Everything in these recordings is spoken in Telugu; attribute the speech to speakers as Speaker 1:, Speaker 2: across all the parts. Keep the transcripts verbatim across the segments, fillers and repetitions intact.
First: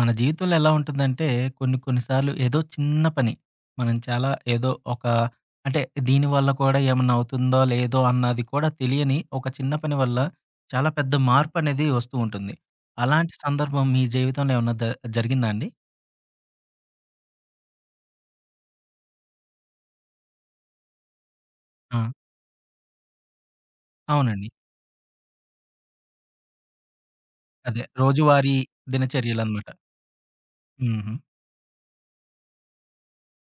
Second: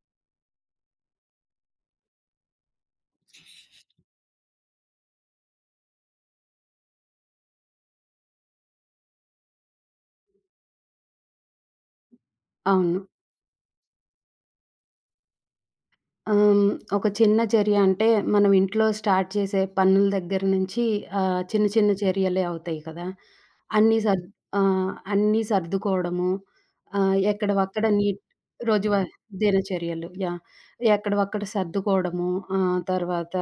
Speaker 1: మన జీవితంలో ఎలా ఉంటుందంటే కొన్ని కొన్నిసార్లు ఏదో చిన్న పని మనం చాలా ఏదో ఒక అంటే దీని వల్ల కూడా ఏమన్నా అవుతుందో లేదో అన్నది కూడా తెలియని ఒక చిన్న పని వల్ల చాలా పెద్ద మార్పు అనేది వస్తూ ఉంటుంది.
Speaker 2: అవును.
Speaker 1: అలాంటి సందర్భం మీ జీవితంలో ఏమన్నా ద జరిగిందా అండి?
Speaker 2: ఆహ్, ఒక చిన్న చర్య అంటే, మనం ఇంట్లో స్టార్ట్ చేసే పనుల దగ్గర నుంచి ఆహ్, చిన్న చిన్న
Speaker 1: ఆ!
Speaker 2: చర్యలే అవుతాయి కదా! అన్నీ సర్
Speaker 1: అవునండి.
Speaker 2: ఆహ్, అన్నీ సర్దుకోవడము. ఆహ్,
Speaker 1: అదే
Speaker 2: ఎక్కడివక్కడ నీట్
Speaker 1: రోజువారీ
Speaker 2: రోజువారీ
Speaker 1: దినచర్యలనమాట.
Speaker 2: దినచర్యలు. యాహ్!
Speaker 1: హుహు.
Speaker 2: ఎక్కడివక్కడ సర్దుకోవడము. ఆహ్, తర్వాత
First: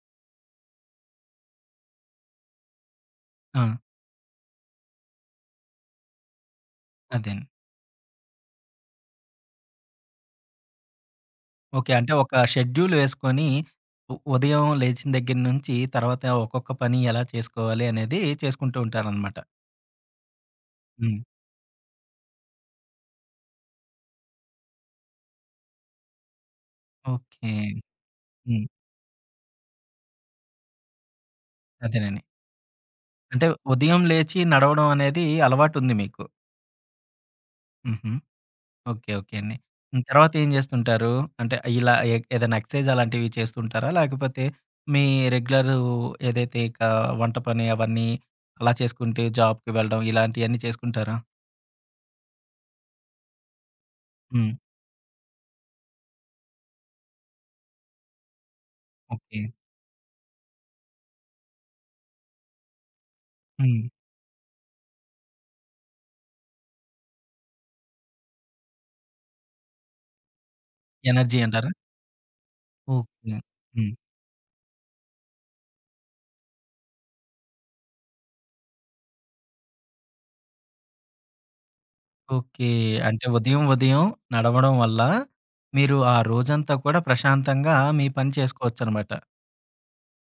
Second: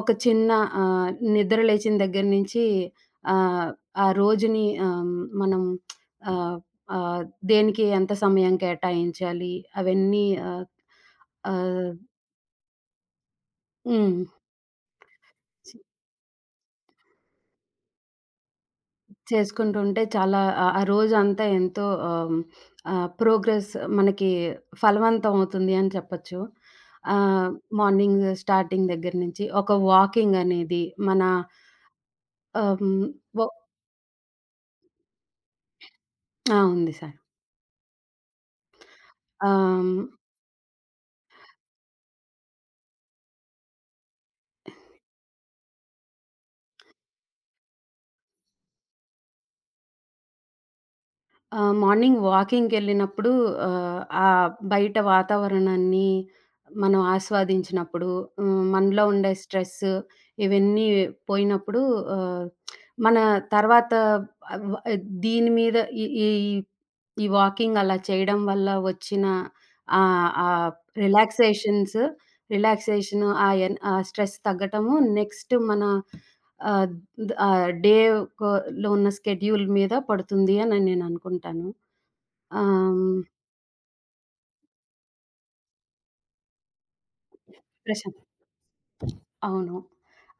Speaker 2: ఒక చిన్న ఆహ్, నిద్ర లేచిన దగ్గర నుంచి
Speaker 1: ఆ!
Speaker 2: ఆహ్, ఆ రోజుని ఆహ్, మనం ఆహ్, ఆహ్,
Speaker 1: అదేండి.
Speaker 2: దేనికి ఎంత సమయం కేటాయించాలి అవన్నీ ఆహ్, ఆహ్
Speaker 1: ఓకే. అంటే ఒక షెడ్యూల్ వేసుకొని ఉ
Speaker 2: హ్మ్.
Speaker 1: ఉదయం లేచిన దగ్గర నుంచి
Speaker 2: చే
Speaker 1: తర్వాత ఒక్కొక్క పని ఎలా చేసుకోవాలి అనేది చేసుకుంటూ ఉంటారనమాట.
Speaker 2: చేసుకుంటుంటే చాలా ఆ ఆ
Speaker 1: హ్మ్.
Speaker 2: రోజంతా ఎంతో ఆహ్, హ్మ్, ఆహ్, ప్రోగ్రెస్ మనకి ఫలవంతం అవుతుంది అని చెప్పొచ్చు. ఆహ్,
Speaker 1: ఓకే.
Speaker 2: మార్నింగ్
Speaker 1: హ్మ్.
Speaker 2: స్టార్టింగ్ దగ్గర నుంచి ఒక వాకింగ్ అనేది మన
Speaker 1: అదేనండి.
Speaker 2: ఆహ్, హ్మ్, వ
Speaker 1: అంటే ఉదయం లేచి నడవడం అనేది అలవాటుంది మీకు.
Speaker 2: ఆ! ఉంది సార్.
Speaker 1: హుహు. ఓకే. ఓకే అండి.
Speaker 2: ఆహ్, హ్మ్
Speaker 1: హ్మ్. తర్వాత ఏం చేస్తుంటారు? అంటే ఇలా ఏ ఏదైనా ఎక్సర్‌సైజ్ అలాంటివి చేస్తుంటారా? లేకపోతే మీ రెగ్యులరు ఏదైతే ఇక వంట పని అవన్నీ అలా చేసుకుంటే జాబ్‌కి వెళ్ళడం ఇలాంటియన్నీ చేసుకుంటారా?
Speaker 2: ఆ! మార్నింగ్ వాకింగ్‌కెళ్ళినప్పుడు ఆహ్, ఆ
Speaker 1: హ్మ్.
Speaker 2: బయట వాతావరణాన్ని మనం ఆస్వాదించినప్పుడు, హ్మ్, మనలో ఉండే
Speaker 1: ఓకే.
Speaker 2: స్ట్రెస్ ఇవన్నీ పోయినప్పుడు ఆహ్, మన
Speaker 1: హ్మ్.
Speaker 2: తర్వాత అవ్ దీని మీద ఈ ఈ ఈ వాకింగ్ అలా చేయడం వల్ల వచ్చిన ఆహ్, ఆ
Speaker 1: ఎనర్జీ అంటారా?
Speaker 2: Relaxations relaxation
Speaker 1: okay.
Speaker 2: ఆ ఎన్
Speaker 1: హ్మ్.
Speaker 2: ఆ స్ట్రెస్ తగ్గటము నెక్స్ట్ మన ఆహ్, ద ఆహ్, డే కొ లో ఉన్న స్కెడ్యూల్ మీద పడుతుంది అని నేను అనుకుంటాను.
Speaker 1: ఓకే.
Speaker 2: ఆహ్, హ్మ్.
Speaker 1: అంటే ఉదయం ఉదయం నడవడం వల్ల మీరు ఆ రోజంతా కూడా ప్రశాంతంగా మీ
Speaker 2: ప్రశాం
Speaker 1: పని చేసుకోవచ్చనమాట.
Speaker 2: అవును.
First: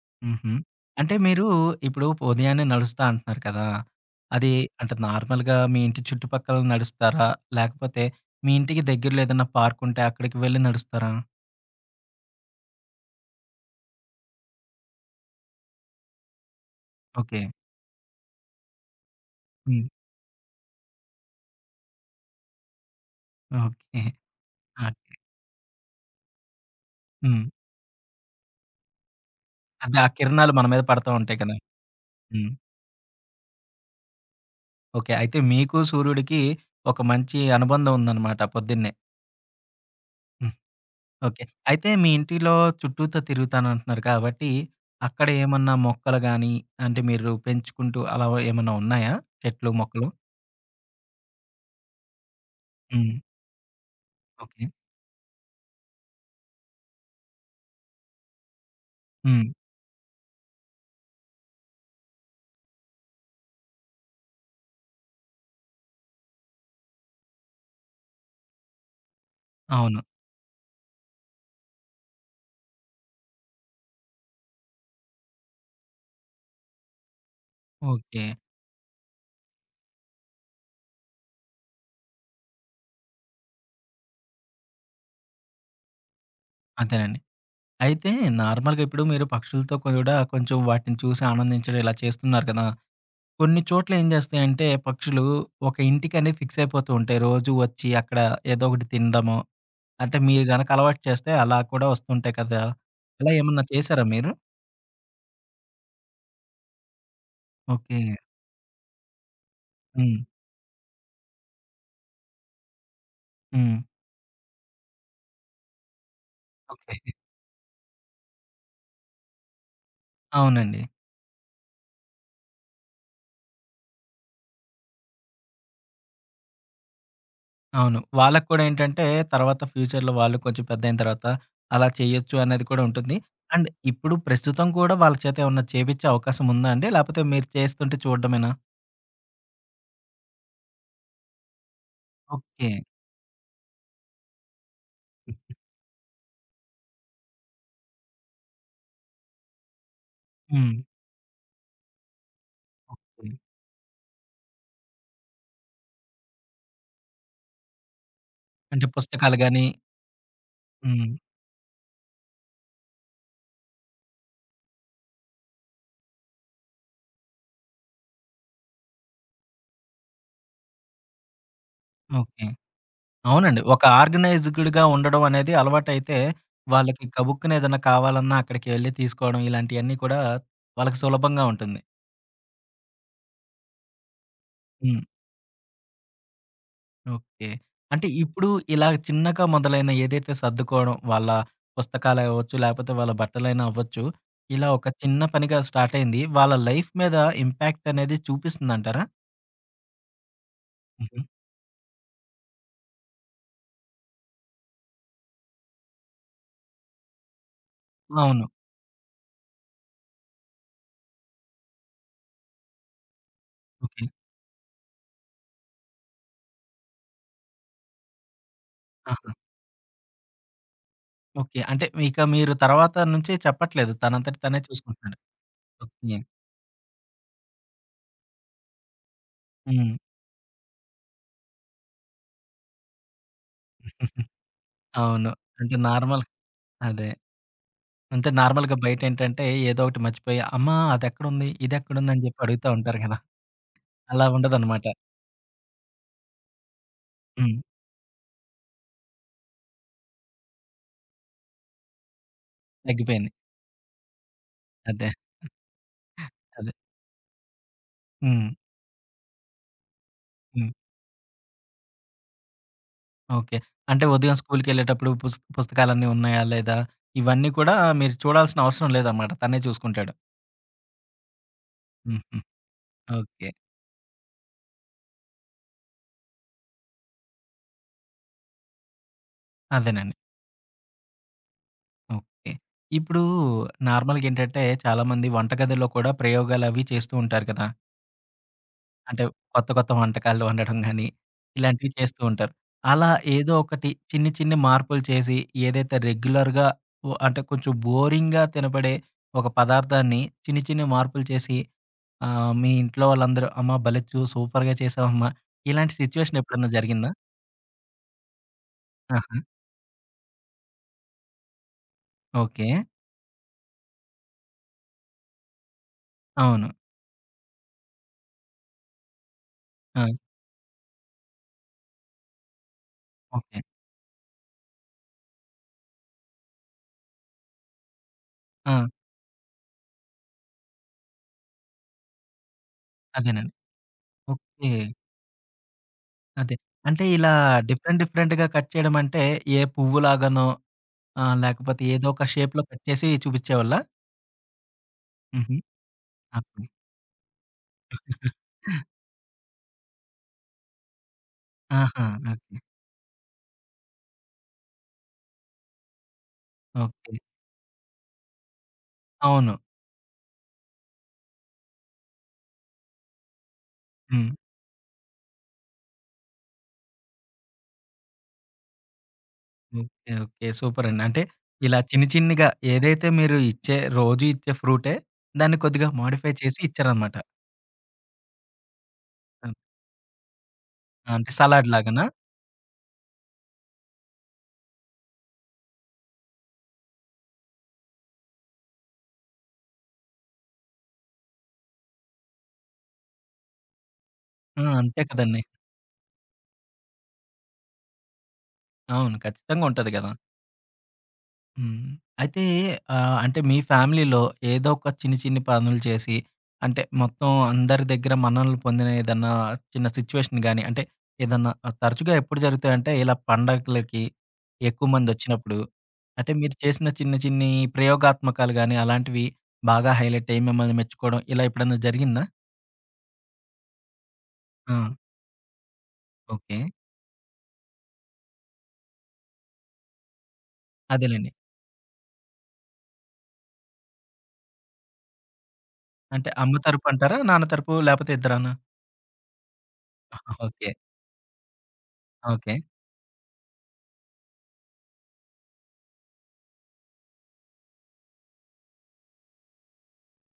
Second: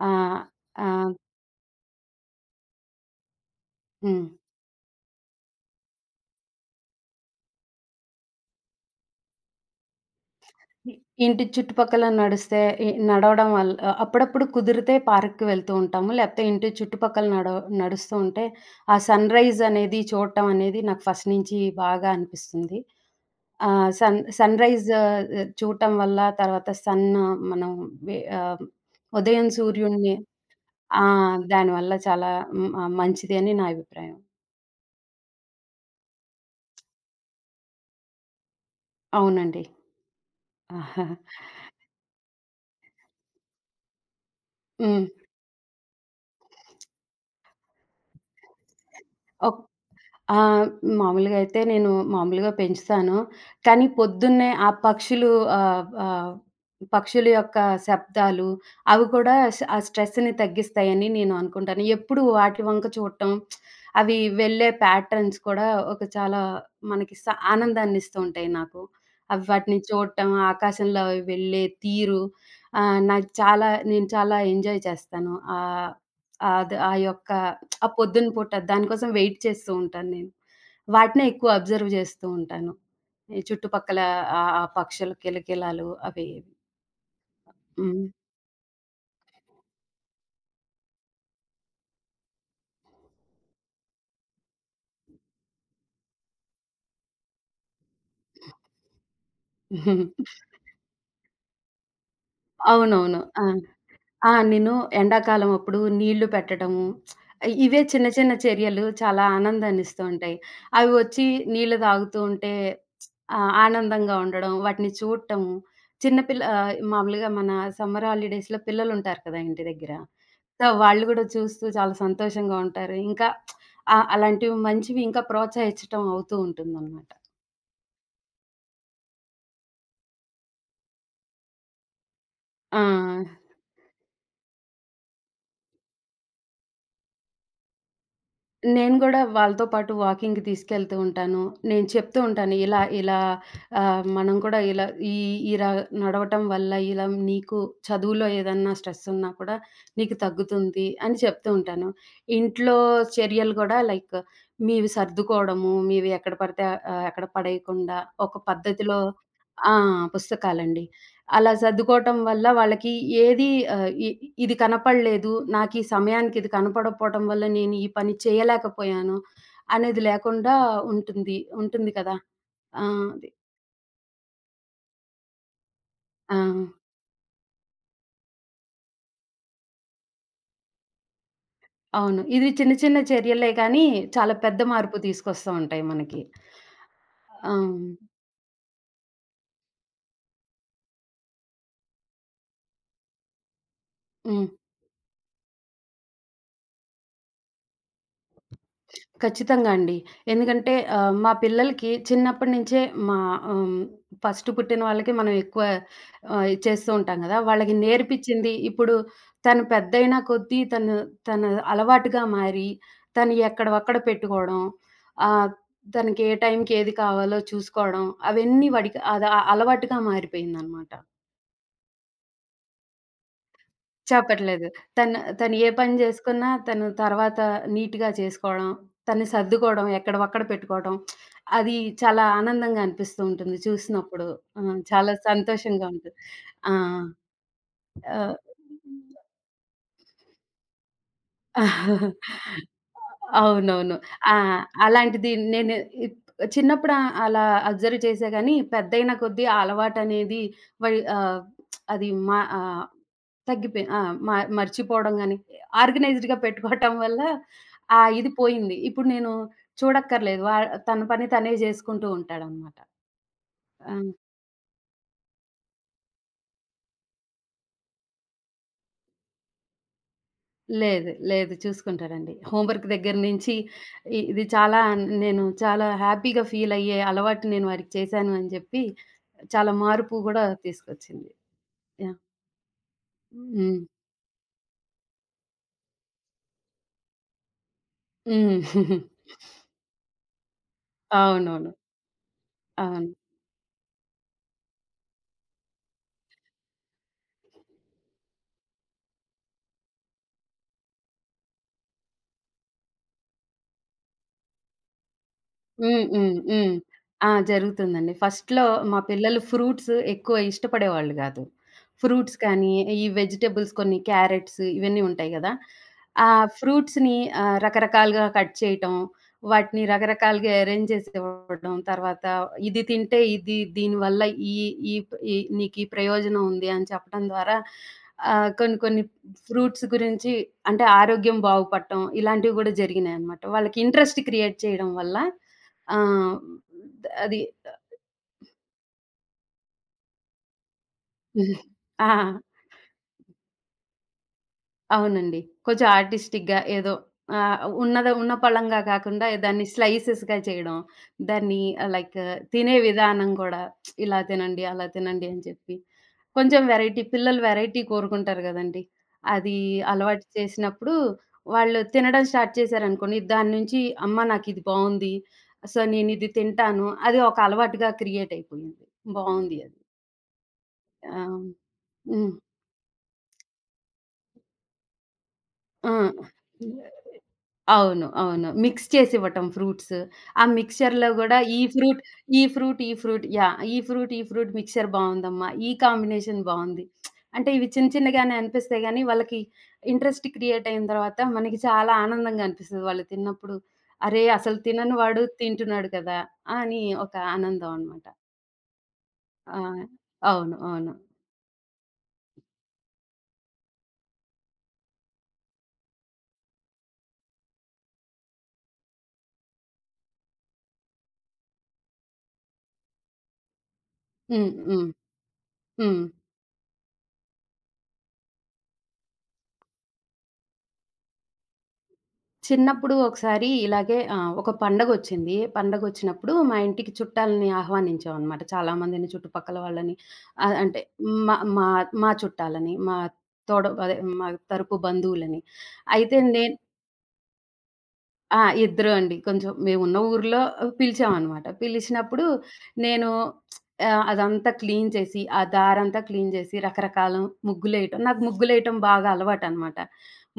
Speaker 2: ఆహ్,
Speaker 1: హుహు. అంటే
Speaker 2: ఆహ్,
Speaker 1: మీరు ఇప్పుడు ఉదయాన్నే నడుస్తా అంటున్నారు కదా!
Speaker 2: హ్మ్.
Speaker 1: అది అంటే నార్మల్‌గా మీ ఇంటి చుట్టుపక్కల నడుస్తారా? లేకపోతే మీ ఇంటికి దగ్గరలో ఏదైనా పార్క్ ఉంటే అక్కడికి వెళ్లి
Speaker 2: ఇ
Speaker 1: నడుస్తారా?
Speaker 2: ఇంటి చుట్టుపక్కల నడిస్తే ఇ నడవడం వల్ల ఆహ్, అప్పుడప్పుడు కుదిరితే పార్క్‌కి వెళ్తూ ఉంటాము. లేపోతే ఇంటి చుట్టుపక్కల
Speaker 1: ఓకే.
Speaker 2: నడవ నడుస్తూ ఉంటే ఆ సన్‌రైజ్
Speaker 1: హ్మ్.
Speaker 2: అనేది చూడటం అనేది నాకు ఫస్ట్ నుంచి బాగా అనిపిస్తుంది. ఆహ్,
Speaker 1: ఓకే.
Speaker 2: సన్ సన్‌రైజ్
Speaker 1: ఆ!
Speaker 2: ఆహ్, చూడటం వల్ల తర్వాత సన్
Speaker 1: హ్మ్.
Speaker 2: మనం వె ఆహ్, ఉదయం
Speaker 1: అదే ఆ
Speaker 2: సూర్యుడిని
Speaker 1: కిరణాలు మన మీద
Speaker 2: ఆ!
Speaker 1: పడతా ఉంటాయి కదా!
Speaker 2: దానివల్ల చాలా
Speaker 1: హ్మ్.
Speaker 2: హ్మ్. ఆహ్, మంచిది అని నా అభిప్రాయం.
Speaker 1: ఓకే. అయితే మీకు సూర్యుడికి ఒక మంచి అనుబంధం ఉందన్నమాట పొద్దున్నే.
Speaker 2: అవునండి.
Speaker 1: హ్మ్. ఓకే. అయితే మీ ఇంటిలో చుట్టూతా తిరుగుతానంటున్నారు కాబట్టి,
Speaker 2: హ్మ్.
Speaker 1: అక్కడ ఏమన్నా మొక్కలు గాని, అంటే మీరు పెంచుకుంటూ అలా ఏమన్నా ఉన్నాయా?
Speaker 2: ఒక్
Speaker 1: చెట్లు, మొక్కలు?
Speaker 2: ఆ! మామూలుగా అయితే నేను మామూలుగా
Speaker 1: హ్మ్.
Speaker 2: పెంచుతాను. కానీ పొద్దున్నే
Speaker 1: ఓకే.
Speaker 2: ఆ పక్షులు ఆహ్, ఆహ్, పక్షుల యొక్క శబ్దాలు అవి కూడా
Speaker 1: హ్మ్.
Speaker 2: స్ ఆ స్ట్రెస్‌ని తగ్గిస్తాయని నేను అనుకుంటాను. ఎప్పుడు వాటి వంక చూడటం, అవి వెళ్ళే ప్యాటర్న్స్ కూడా ఒక చాలా మనకి స ఆనందాన్ని ఇస్తూ ఉంటాయి నాకు. అవి వాటిని
Speaker 1: అవును.
Speaker 2: చూడటం, ఆకాశంలో అవి వెళ్ళే తీరు ఆహ్, నాకు చాలా నేను చాలా ఎంజాయ్ చేస్తాను. ఆహ్, అద్ ఆ యొక్క ఆ
Speaker 1: ఓకే.
Speaker 2: పొద్దున పూట దానికోసం వెయిట్ చేస్తూ ఉంటాను నేను. వాటినే ఎక్కువ అబ్జర్వ్ చేస్తూ ఉంటాను. ఈ చుట్టుపక్కల ఆహ్, ఆ పక్షుల కిలకిలాలు అవి. ఇవి.
Speaker 1: అదేనండి.
Speaker 2: హ్మ్.
Speaker 1: అయితే నార్మల్‌గా ఇప్పుడు మీరు పక్షులతో కూడా కొంచెం వాటిని చూసి ఆనందించడం ఇలా చేస్తున్నారు కదా! కొన్ని చోట్ల ఏం చేస్తాయంటే పక్షులు ఒక ఇంటికని ఫిక్స్ అయిపోతూ ఉంటాయి. రోజు వచ్చి అక్కడ ఏదో ఒకటి తినడమో, అంటే మీరు గనక అలవాటు చేస్తే అలా కూడా వస్తుంటాయి కదా!
Speaker 2: అవునవును.
Speaker 1: అలా
Speaker 2: ఆ!
Speaker 1: ఏమన్నా చేశారా మీరు?
Speaker 2: ఆ! నేను ఎండాకాలం అప్పుడు నీళ్లు పెట్టడము, ఇవే
Speaker 1: ఓకే.
Speaker 2: చిన్న చిన్న చర్యలు చాలా ఆనందాన్నిస్తూ
Speaker 1: హ్మ్.
Speaker 2: ఉంటాయి. అవి వచ్చి నీళ్లు తాగుతూ ఉంటే ఆహ్,
Speaker 1: హ్మ్.
Speaker 2: ఆనందంగా ఉండడం, వాటిని చూడటము, చిన్న పిల్ల ఆహ్,
Speaker 1: ఓకే.
Speaker 2: మామూలుగా మన సమ్మర్ హాలిడేస్‌లో పిల్లలుంటారు కదా! ఇంటి దగ్గర. సో,
Speaker 1: అవునండి.
Speaker 2: వాళ్ళు కూడా చూస్తూ చాలా సంతోషంగా ఉంటారు. ఇంకా ఆహ్, అలాంటివి మంచివి ఇంకా ప్రోత్సహించటం అవుతూ ఉంటుందన్నమాట.
Speaker 1: అవును. వాళ్ళకి కూడా ఏంటంటే తర్వాత ఫ్యూచర్‌లో వాళ్ళు కొంచెం పెద్దయిన తర్వాత అలా చేయొచ్చు అనేది
Speaker 2: ఆ!
Speaker 1: కూడా ఉంటుంది. అండ్ ఇప్పుడు ప్రస్తుతం కూడా వాళ్ళ చేత ఏమన్నా చేపిచ్చే అవకాశం ఉందా అండి? లేపోతే మీరు చేస్తుంటే చూడడమేనా?
Speaker 2: నేను గూడా వాళ్ళతో పాటు వాకింగ్‌కి తీసుకెళ్తూ ఉంటాను. నేను చెప్తూ ఉంటాను.
Speaker 1: ఓకే.
Speaker 2: ఇలా, ఇలా ఆహ్, మనం కూడా ఇలా ఈ ఇలా నడవటం వల్ల ఇలా నీకు చదువులో ఏదన్నా స్ట్రెస్ ఉన్నా కూడా నీకు
Speaker 1: హ్మ్.
Speaker 2: తగ్గుతుంది అని చెప్తూ ఉంటాను. ఇంట్లో
Speaker 1: ఓకే.
Speaker 2: చర్యలు గూడా లైక్ మీవి సర్దుకోవడము, మీవి ఎక్కడ పడితే ఆహ్, ఎక్కడ పడేయకుండా ఒక
Speaker 1: అంటే
Speaker 2: పద్ధతిలో
Speaker 1: పుస్తకాలు గాని
Speaker 2: ఆ! పుస్తకాలండి.
Speaker 1: హ్మ్.
Speaker 2: అలా సర్దుకోవటం వల్ల వాళ్ళకి ఏది ఆహ్, ఇ ఇది కనపడలేదు. నాకీ సమయానికి ఇది కనపడకపోవటం వల్ల నేను ఈ పని చేయలేకపోయాను అనేది లేకుండా ఉంటుంది. ఉంటుంది కదా!
Speaker 1: ఓకే.
Speaker 2: ఆ! అది.
Speaker 1: అవునండి. ఒక ఆర్గనైజ్డ్‌గా ఉండడం అనేది అలవాటైతే
Speaker 2: ఆ!
Speaker 1: వాళ్ళకి గబుక్కున ఏదన్నా కావాలన్నా అక్కడికి వెళ్లి తీసుకోవడం ఇలాంటియన్నీ కూడా వాళ్ళకి సులభంగా ఉంటుంది.
Speaker 2: అవును. ఇది చిన్న చిన్న చర్యలే కానీ చాలా పెద్ద మార్పు
Speaker 1: హ్మ్.
Speaker 2: తీసుకొస్తా ఉంటాయి మనకి.
Speaker 1: ఓకే.
Speaker 2: ఆ!
Speaker 1: అంటే ఇప్పుడు ఇలా చిన్నగా మొదలైన ఏదైతే సర్దుకోవడం, వాళ్ళ పుస్తకాలే అవ్వచ్చు, లేపోతే వాళ్ళ బట్టలైనా అవ్వచ్చు.
Speaker 2: హ్మ్.
Speaker 1: ఇలా ఒక చిన్న పనిగా స్టార్ట్ అయింది. వాళ్ళ లైఫ్ మీద ఇంపాక్ట్ అనేది చూపిస్తుందంటారా?
Speaker 2: ఖచ్చితంగా అండి. ఎందుకంటే ఆహ్,
Speaker 1: హుహు.
Speaker 2: మా పిల్లలకి చిన్నప్పటి నుంచే మా ఆహ్, ఫస్ట్ పుట్టిన వాళ్ళకి మనం ఎక్కువ ఆహ్, చేస్తూ ఉంటాం గదా! వాళ్ళకి
Speaker 1: అవును.
Speaker 2: నేర్పించింది ఇప్పుడు తను పెద్దయిన కొద్దీ తను తన అలవాటుగా మారి, తను ఎక్కడివక్కడ
Speaker 1: ఓకే.
Speaker 2: పెట్టుకోవడం, ఆహ్, తనకి ఏ టైంకి ఏది కావాలో చూసుకోవడం అవన్నీ వాడికి అది
Speaker 1: ఆహా!
Speaker 2: ఆ అలవాటుగా మారిపోయిందనమాట.
Speaker 1: ఓకే. అంటే ఇక మీరు తర్వాత నుంచి చెప్పట్లేదు. తనంతట తనే
Speaker 2: చెప్పట్లేదు.
Speaker 1: చూసుకుంటున్నాడు.
Speaker 2: తను తను ఏ పని
Speaker 1: ఓకే.
Speaker 2: జేసుకున్నా తను తర్వాత నీట్‌గా చేసుకోవడం, తన్ని సర్దుకోవడం,
Speaker 1: హ్మ్.
Speaker 2: ఎక్కడివక్కడ పెట్టుకోవడం అది చాలా ఆనందంగా అనిపిస్తూ ఉంటుంది చూసినప్పుడు. ఆ! చాలా
Speaker 1: అవును. అంటే
Speaker 2: సంతోషంగా ఉంటుంది.
Speaker 1: నార్మల్
Speaker 2: ఆ!
Speaker 1: అదే. అంటే
Speaker 2: ఆహ్
Speaker 1: నార్మల్‌గా బయటేంటంటే ఏదో ఒకటి మర్చిపోయి, అమ్మా! అదెక్కడుంది? ఇదెక్కడుంది? అని జెప్పి అడుగుతా ఉంటారు గదా!
Speaker 2: అవునవును.
Speaker 1: అలా
Speaker 2: ఆ!
Speaker 1: ఉండదనమాట.
Speaker 2: అలాంటిది నేను ఇప్ చిన్నప్పుడు ఆహ్, అలా
Speaker 1: హ్మ్.
Speaker 2: అబ్జర్వ్ చేశా గానీ, పెద్దయిన కొద్దీ ఆ అలవాటనేది వై ఆహ్, అది మా ఆహ్,
Speaker 1: తగ్గిపోయింది.
Speaker 2: తగ్గిపోయి ఆ! మ
Speaker 1: అదే.
Speaker 2: మర్చిపోవడం గానీ, ఆర్గనైజ్డ్‌గా
Speaker 1: అదే.
Speaker 2: పెట్టుకోవటం వల్ల ఆ ఇది
Speaker 1: హ్మ్.
Speaker 2: పోయింది. ఇప్పుడు నేను చూడక్కర్లేదు. వా
Speaker 1: హ్మ్.
Speaker 2: తన పని తనే జేసుకుంటూ ఉంటాడనమాట.
Speaker 1: ఓకే.
Speaker 2: ఆ!
Speaker 1: అంటే ఉదయం స్కూలుకెళ్ళేటప్పుడు పుస్ పుస్తకాలన్నీ ఉన్నాయా? లేదా? ఇవన్నీ కూడా మీరు చూడాల్సిన అవసరం లేదనమాట. తనే చూసుకుంటాడు.
Speaker 2: లేదు. లేదు. చూసుకుంటాడండి.
Speaker 1: హుహు.
Speaker 2: హోంవర్క్ దగ్గర
Speaker 1: ఓకే.
Speaker 2: నుంచి ఇ ఇది చాలా నేను చాలా హ్యాపీగా ఫీలయ్యే అలవాటు నేను వారికి చేశాను అని చెప్పి చాలా
Speaker 1: అదేనండి.
Speaker 2: మార్పు గూడా తీసుకొచ్చింది. యాహ్!
Speaker 1: ఓకే. ఇప్పుడు
Speaker 2: హ్మ్.
Speaker 1: నార్మల్‌గా ఏంటంటే చాలామంది వంటగదిలో కూడా ప్రయోగాలవి చేస్తూ ఉంటారు కదా!
Speaker 2: హ్మ్.
Speaker 1: అంటే కొత్త కొత్త వంటకాలు వండడం గానీ,
Speaker 2: అవునవును.
Speaker 1: ఇలాంటివి చేస్తూ ఉంటారు. అలా
Speaker 2: అవును.
Speaker 1: ఏదో ఒకటి చిన్ని చిన్ని మార్పులు చేసి ఏదైతే రెగ్యులర్‌గా ఓ అంటే కొంచెం బోరింగ్‌గా తినబడే ఒక పదార్థాన్ని చిన్ని చిన్ని మార్పులు చేసి ఆ! మీ ఇంట్లో వాళ్ళందరూ "అమ్మా భలే చూ సూపర్‌గా చేసావమ్మా" ఇలాంటి
Speaker 2: హ్మ్. హ్మ్.
Speaker 1: సిట్యుయేషన్ ఎప్పుడన్నా
Speaker 2: హ్మ్.
Speaker 1: జరిగిందా?
Speaker 2: ఆ! జరుగుతుందండి. ఫస్ట్‌లో మా
Speaker 1: ఆహా!
Speaker 2: పిల్లలు ఫ్రూట్స్ ఎక్కువ ఇష్టపడేవాళ్ళు గాదు. Fruits
Speaker 1: okay.
Speaker 2: కానీ, ఈ వెజిటబుల్స్ కొన్ని క్యారెట్స్ ఇవన్నీ ఉంటాయి గదా! ఆ
Speaker 1: అవును.
Speaker 2: ఫ్రూట్స్‌ని ఆహ్, రకరకాలుగా కట్ చేయటం, వాటిని
Speaker 1: ఆ!
Speaker 2: రకరకాలుగా అరేంజ్ చేసి ఇవ్వడం, తర్వాత ఇది తింటే ఇది
Speaker 1: ఓకే.
Speaker 2: దీనివల్ల ఈ ఈ ఈ నీకీ ప్రయోజనం ఉంది అని చెప్పడం ద్వారా ఆహ్, కొన్ని
Speaker 1: ఆ!
Speaker 2: కొన్ని ఫ్రూట్స్ గురించి అంటే ఆరోగ్యం బాగుపడటం ఇలాంటివి గూడా జరిగినాయన్నమాట.
Speaker 1: అదేనండి.
Speaker 2: వాళ్ళకి ఇంట్రెస్ట్ క్రియేట్
Speaker 1: ఓకే.
Speaker 2: చేయడం వల్ల ఆ!
Speaker 1: అదే. అంటే ఇలా
Speaker 2: అది
Speaker 1: డిఫరెంట్ డిఫరెంట్‌గా కట్ చేయడం అంటే ఏ పువ్వులాగానో ఆహ్, లేకపోతే ఏదో
Speaker 2: ఆ!
Speaker 1: ఒక షేప్‌లో కట్ చేసి చూపిచ్చేవాళ్ళా?
Speaker 2: అవునండి.
Speaker 1: హుహు.
Speaker 2: కొంచెం ఆర్టిస్టిక్‌గా
Speaker 1: అప్పుడు.
Speaker 2: ఏదో ఆహ్, ఉన్నద ఉన్న పళంగా కాకుండా దాన్ని స్లైసెస్‌గా చేయడం. దాన్ని
Speaker 1: ఆహా!
Speaker 2: Like
Speaker 1: okay.
Speaker 2: తినే విధానం కూడా ఇలా తినండి, అలా తినండి అని చెప్పి. కొంచెం వెరైటీ
Speaker 1: ఓకే.
Speaker 2: పిల్లలు వెరైటీ కోరుకుంటారు కదండీ!
Speaker 1: అవును.
Speaker 2: అది అలవాటు చేసినప్పుడు వాళ్ళు తినడం స్టార్ట్ చేశారనుకోండి, దాని నుంచి అమ్మ
Speaker 1: హ్మ్.
Speaker 2: నాకిది బావుంది. సో, నేనిది తింటాను. అది ఒక అలవాటుగా క్రియేట్ అయిపోయింది. బావుంది అది.
Speaker 1: ఓకే. ఓకే. సూపరండి. అంటే
Speaker 2: ఆ!
Speaker 1: ఇలా చిన్ని
Speaker 2: హ్మ్.
Speaker 1: చిన్నిగా ఏదైతే మీరు ఇచ్చే రోజు ఇచ్చే ఫ్రూటే దాన్ని కొద్దిగా
Speaker 2: ఆ!
Speaker 1: మోడిఫై చేసి ఇచ్చారనమాట.
Speaker 2: అవును. అవును. మిక్స్ చేసివ్వటం
Speaker 1: అన్
Speaker 2: ఫ్రూట్స్. ఆ మిక్స్చర్‌లో
Speaker 1: అంటే
Speaker 2: గూడా ఈ
Speaker 1: సలాడ్
Speaker 2: ఫ్రూట్,
Speaker 1: లాగానా?
Speaker 2: ఈ ఫ్రూట్, ఈ ఫ్రూట్ యాహ్! ఈ ఫ్రూట్, ఈ ఫ్రూట్ మిక్స్చర్ బావుందమ్మా. ఈ కాంబినేషన్ బావుంది. అంటే ఇవి చిన్న చిన్నగానే అనిపిస్తాయి గానీ, వాళ్ళకి ఇంట్రెస్ట్ క్రియేట్ అయిన తర్వాత మనకి చాలా ఆనందంగా అనిపిస్తది. వాళ్ళు తిన్నప్పుడు. అరే! అసలు
Speaker 1: ఆ!
Speaker 2: తినని
Speaker 1: అంతే
Speaker 2: వాడు
Speaker 1: కదండీ.
Speaker 2: తింటున్నాడు కదా! అని ఒక ఆనందం అనమాట.
Speaker 1: అవును.
Speaker 2: ఆ!
Speaker 1: ఖచ్చితంగా ఉంటది గదా!
Speaker 2: అవును. అవును.
Speaker 1: హ్మ్. అయితే ఆహ్, అంటే మీ ఫ్యామిలీలో ఏదో ఒక చిన్ని, చిన్ని పనులు చేసి అంటే మొత్తం అందరి దగ్గర మన్ననలు పొందిన ఏదన్నా చిన్న సిట్యుయేషన్ గాని, అంటే ఏదన్నా ఆహ్, తరచుగా ఎప్పుడు జరుగుతాయంటే ఇలా పండగలకి
Speaker 2: హ్మ్.
Speaker 1: ఎక్కువ
Speaker 2: హ్మ్.
Speaker 1: మందొచ్చినప్పుడు.
Speaker 2: హ్మ్.
Speaker 1: అంటే మీరు చేసిన చిన్న, చిన్ని ప్రయోగాత్మకాలు గాని అలాంటివి బాగా హైలైట్ అయ్యి మిమ్మల్ని మెచ్చుకోవడం ఇలా ఎప్పుడన్నా జరిగిందా?
Speaker 2: చిన్నప్పుడు ఒకసారి ఇలాగే ఆహ్, ఒక
Speaker 1: ఆ!
Speaker 2: పండగొచ్చింది. పండగొచ్చినప్పుడు మా
Speaker 1: ఓకే.
Speaker 2: ఇంటికి చుట్టాలని ఆహ్వానించామనమాట. చాలా మందిని చుట్టుపక్కల వాళ్ళని ఆహ్, అంటే
Speaker 1: అదేలెండి.
Speaker 2: మా మా మా చుట్టాలని, మా తోడ అదే మా తరపు బంధువులని. అయితే
Speaker 1: అంటే
Speaker 2: నే
Speaker 1: అమ్మ తరపంటారా? నాన్న తరపు లేపోతే
Speaker 2: ఆ!
Speaker 1: ఇద్దరానా?
Speaker 2: ఇద్దరు అండి. కొంచెం మేమున్న ఊర్లో
Speaker 1: ఓకే.
Speaker 2: పిలిచామనమాట. పిలిచినప్పుడు
Speaker 1: ఓకే.
Speaker 2: నేను ఆహ్, అదంతా క్లీన్ చేసి, ఆ దారంతా క్లీన్ చేసి, రకరకాల ముగ్గులేయటం నాకు ముగ్గులేయటం బాగా అలవాటనమాట.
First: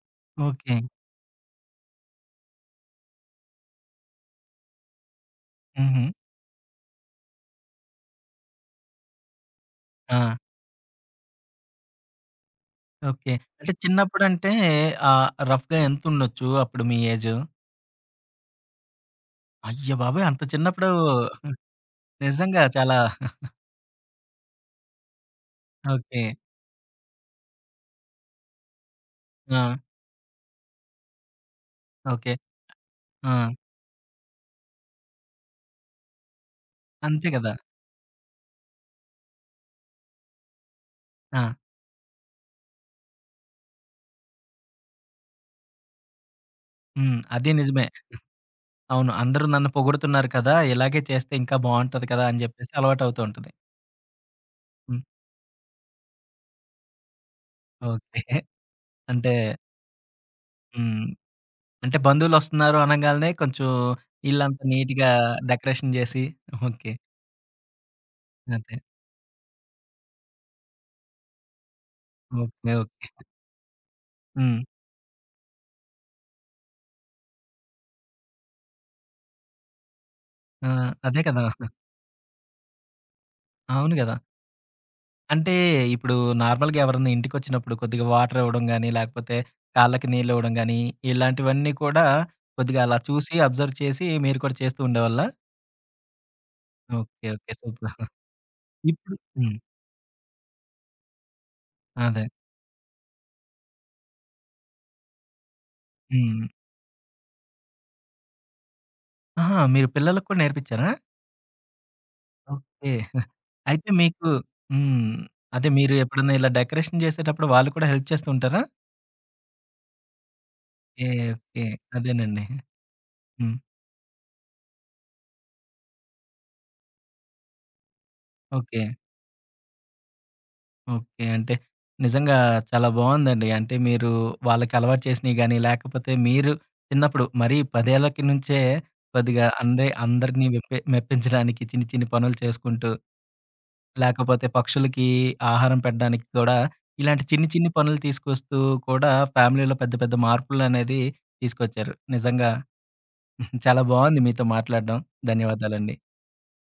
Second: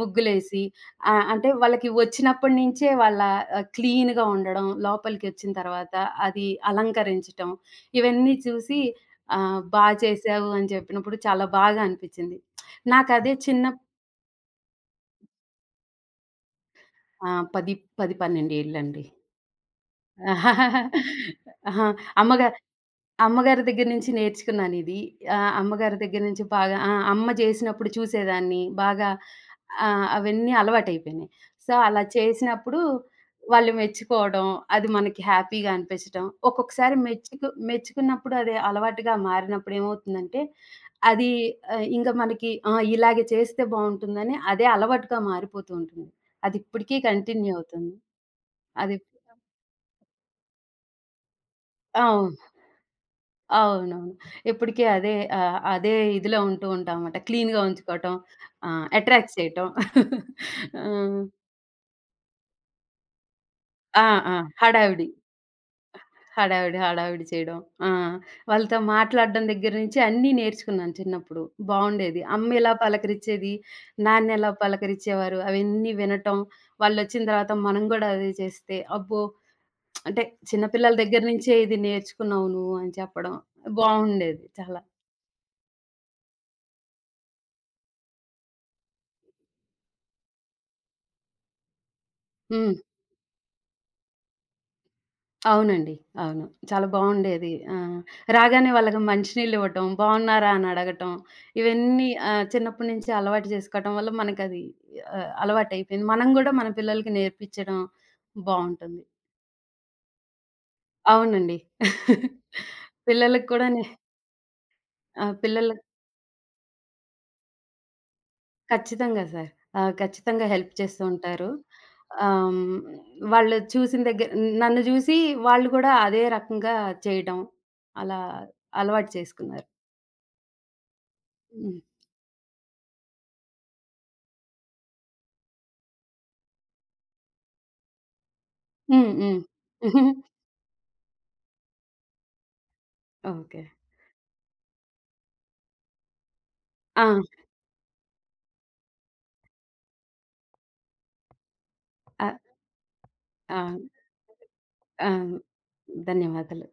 Speaker 2: ముగ్గులేసి
Speaker 1: ఓకే.
Speaker 2: ఆహ్, అంటే వాళ్ళకి వచ్చినప్పటి నుంచే వాళ్ళ ఆహ్, క్లీన్‌గా ఉండడం, లోపలికొచ్చిన తర్వాత
Speaker 1: హుహు.
Speaker 2: అది అలంకరించటం, ఇవన్నీ చూసి ఆహ్, బా
Speaker 1: ఆ!
Speaker 2: చేశావు అని చెప్పినప్పుడు చాలా బాగా అనిపిచ్చింది.
Speaker 1: ఓకే.
Speaker 2: నాకదే చిన్న
Speaker 1: అంటే చిన్నప్పుడంటే ఆహ్, రఫ్‌గా ఎంతుండొచ్చు అప్పుడు మీ
Speaker 2: ఆ!
Speaker 1: ఏజు?
Speaker 2: పది, పది, పన్నెండు ఏళ్ళండి.
Speaker 1: అయ్య బాబోయ్! అంత చిన్నప్పుడు
Speaker 2: ఆహా! అమ్మగా
Speaker 1: నిజంగా చాలా
Speaker 2: అమ్మగారి దగ్గర నుంచి నేర్చుకున్నానిది. ఆహ్, అమ్మగారి దగ్గర
Speaker 1: ఓకే.
Speaker 2: నుంచి బాగా ఆ! అమ్మ చేసినప్పుడు చూసేదాన్ని. బాగా
Speaker 1: ఆ!
Speaker 2: ఆహ్, అవన్నీ అలవాటయిపోయినాయి. సో, అలా
Speaker 1: ఓకే.
Speaker 2: చేసినప్పుడు
Speaker 1: ఆ!
Speaker 2: వాళ్ళు మెచ్చుకోవడం, అది మనకి హ్యాపీగా అనిపించడం. ఒక్కొక్కసారి
Speaker 1: అంతే
Speaker 2: మెచ్చుకు
Speaker 1: కదా!
Speaker 2: మెచ్చుకున్నప్పుడు అది అలవాటుగా మారినప్పుడు ఏమవుతుందంటే, అది
Speaker 1: ఆ!
Speaker 2: ఆహ్, ఇంక మనకి ఆ! ఇలాగే చేస్తే బావుంటుందని అదే అలవాటుగా మారిపోతూ ఉంటుంది. అది ఇప్పటికీ
Speaker 1: హ్మ్. అది
Speaker 2: కంటిన్యూ
Speaker 1: నిజమే.
Speaker 2: అవుతుంది. అది
Speaker 1: అవును. అందరూ నన్ను పొగుడుతున్నారు కదా! ఇలాగే చేస్తే ఇంకా బావుంటది కదా!
Speaker 2: అవును.
Speaker 1: అని చెప్పేసి అలవాటవుతూ ఉంటది.
Speaker 2: అవునవును. ఎప్పటికి
Speaker 1: హ్మ్.
Speaker 2: అదే ఆహ్, అదే ఇదిలో ఉంటూ ఉంటామన్నమాట. క్లీన్‌గా ఉంచుకోవటం,
Speaker 1: ఓకే.
Speaker 2: ఆహ్,
Speaker 1: అంటే
Speaker 2: అట్రాక్ట్ చేయటం.
Speaker 1: హ్మ్.
Speaker 2: ఆహ్,
Speaker 1: అంటే బంధువులొస్తున్నారు అనంగాల్నే కొంచెం
Speaker 2: ఆ! ఆ!
Speaker 1: ఇల్లంతా
Speaker 2: హడావిడి.
Speaker 1: నీట్‌గా డెకరేషన్ చేసి
Speaker 2: హడావిడి,
Speaker 1: ఓకే.
Speaker 2: హడావిడి చేయడం. ఆ!
Speaker 1: అదే.
Speaker 2: వాళ్ళతో మాట్లాడడం దగ్గర నుంచి అన్నీ నేర్చుకున్నాను చిన్నప్పుడు. బావుండేది. అమ్మ ఎలా
Speaker 1: ఓకే. ఓకే.
Speaker 2: పలకరించేది, నాన్న ఎలా
Speaker 1: హ్మ్.
Speaker 2: పలకరించేవారు అవన్నీ వినటం, వాళ్ళొచ్చిన తర్వాత మనం గూడా అదే చేస్తే, అబ్బో! అంటే చిన్న
Speaker 1: ఆ!
Speaker 2: పిల్లల
Speaker 1: అదే
Speaker 2: దగ్గర
Speaker 1: కదా!
Speaker 2: నుంచే ఇది నేర్చుకున్నావు నువ్వు అని చెప్పడం
Speaker 1: అవును గదా!
Speaker 2: బావుండేది చాలా.
Speaker 1: అంటే ఇప్పుడు నార్మల్‌గా ఎవరన్నా ఇంటికొచ్చినప్పుడు కొద్దిగా వాటర్ ఇవ్వడం గాని, లేకపోతే కాళ్ళకి నీళ్ళు ఇవ్వడం గాని, ఇలాంటివన్నీ కూడా
Speaker 2: హ్మ్.
Speaker 1: కొద్దిగా అలా చూసి అబ్జర్వ్ చేసి మీరు కూడా చేస్తూ ఉండేవాళ్ళా?
Speaker 2: అవునండి. అవును. చాలా
Speaker 1: ఓకే.
Speaker 2: బావుండేది.
Speaker 1: ఓకే.
Speaker 2: ఆ!
Speaker 1: సూపర్.
Speaker 2: రాగానే వాళ్ళకి
Speaker 1: ఇప్పుడు
Speaker 2: మంచినీళ్ళు
Speaker 1: హ్మ్.
Speaker 2: ఇవ్వటం, బావున్నారా అని అడగటం, ఇవన్నీ
Speaker 1: అదే.
Speaker 2: ఆహ్, చిన్నప్పటి నుంచి అలవాటు చేసుకోవటం వల్ల మనకది ఆహ్, అలవాటయిపోయింది. మనం
Speaker 1: హ్మ్.
Speaker 2: గూడా మన పిల్లలకి నేర్పించడం బావుంటుంది.
Speaker 1: ఆహా! మీరు పిల్లలకి కూడా నేర్పించారా?
Speaker 2: అవునండి.
Speaker 1: ఓకే.
Speaker 2: పిల్లలకి కూడా నే
Speaker 1: అయితే మీకు హ్మ్.
Speaker 2: ఆ!
Speaker 1: అదే
Speaker 2: పిల్లలకి
Speaker 1: మీరు ఎప్పుడన్నా ఇలా డెకరేషన్ చేసేటప్పుడు వాళ్ళు కూడా హెల్ప్ చేస్తూ ఉంటారా?
Speaker 2: ఖచ్చితంగా సార్. ఆ! ఖచ్చితంగా హెల్ప్ చేస్తూ
Speaker 1: ఓకే.
Speaker 2: ఉంటారు.
Speaker 1: ఓకే. అదేనండి.
Speaker 2: ఆహ్, హ్మ్,
Speaker 1: హ్మ్.
Speaker 2: వాళ్ళు చూసిన దగ్గర నన్ను చూసి వాళ్ళు గూడా అదే రకంగా చేయటం, అలా
Speaker 1: ఓకే.
Speaker 2: అలవాటు చేసుకున్నారు.
Speaker 1: ఓకే. అంటే
Speaker 2: హ్మ్.
Speaker 1: నిజంగా చాలా బావుందండి. అంటే మీరు వాళ్ళకి అలవాటు చేసినయి గాని, లేకపోతే మీరు చిన్నప్పుడు మరీ పది ఏళ్ళకి నుంచే
Speaker 2: హ్మ్. హ్మ్.
Speaker 1: కొద్దిగా అందే అందరిని మెప్పి మెప్పించడానికి చిన్ని చిన్ని పనులు చేసుకుంటూ,
Speaker 2: ఓకే.
Speaker 1: లేకపోతే పక్షులకి ఆహారం పెట్టడానికి కూడా
Speaker 2: ఆ!
Speaker 1: ఇలాంటి చిన్ని చిన్ని పనులు తీసుకొస్తూ కూడా ఫ్యామిలీలో పెద్ద పెద్ద మార్పులనేది తీసుకొచ్చారు.
Speaker 2: ఆ!
Speaker 1: నిజంగా
Speaker 2: ఆ!
Speaker 1: చాలా బావుంది మీతో మాట్లాడడం.
Speaker 2: ఆ!
Speaker 1: ధన్యవాదాలండి.
Speaker 2: ధన్యవాదాలు.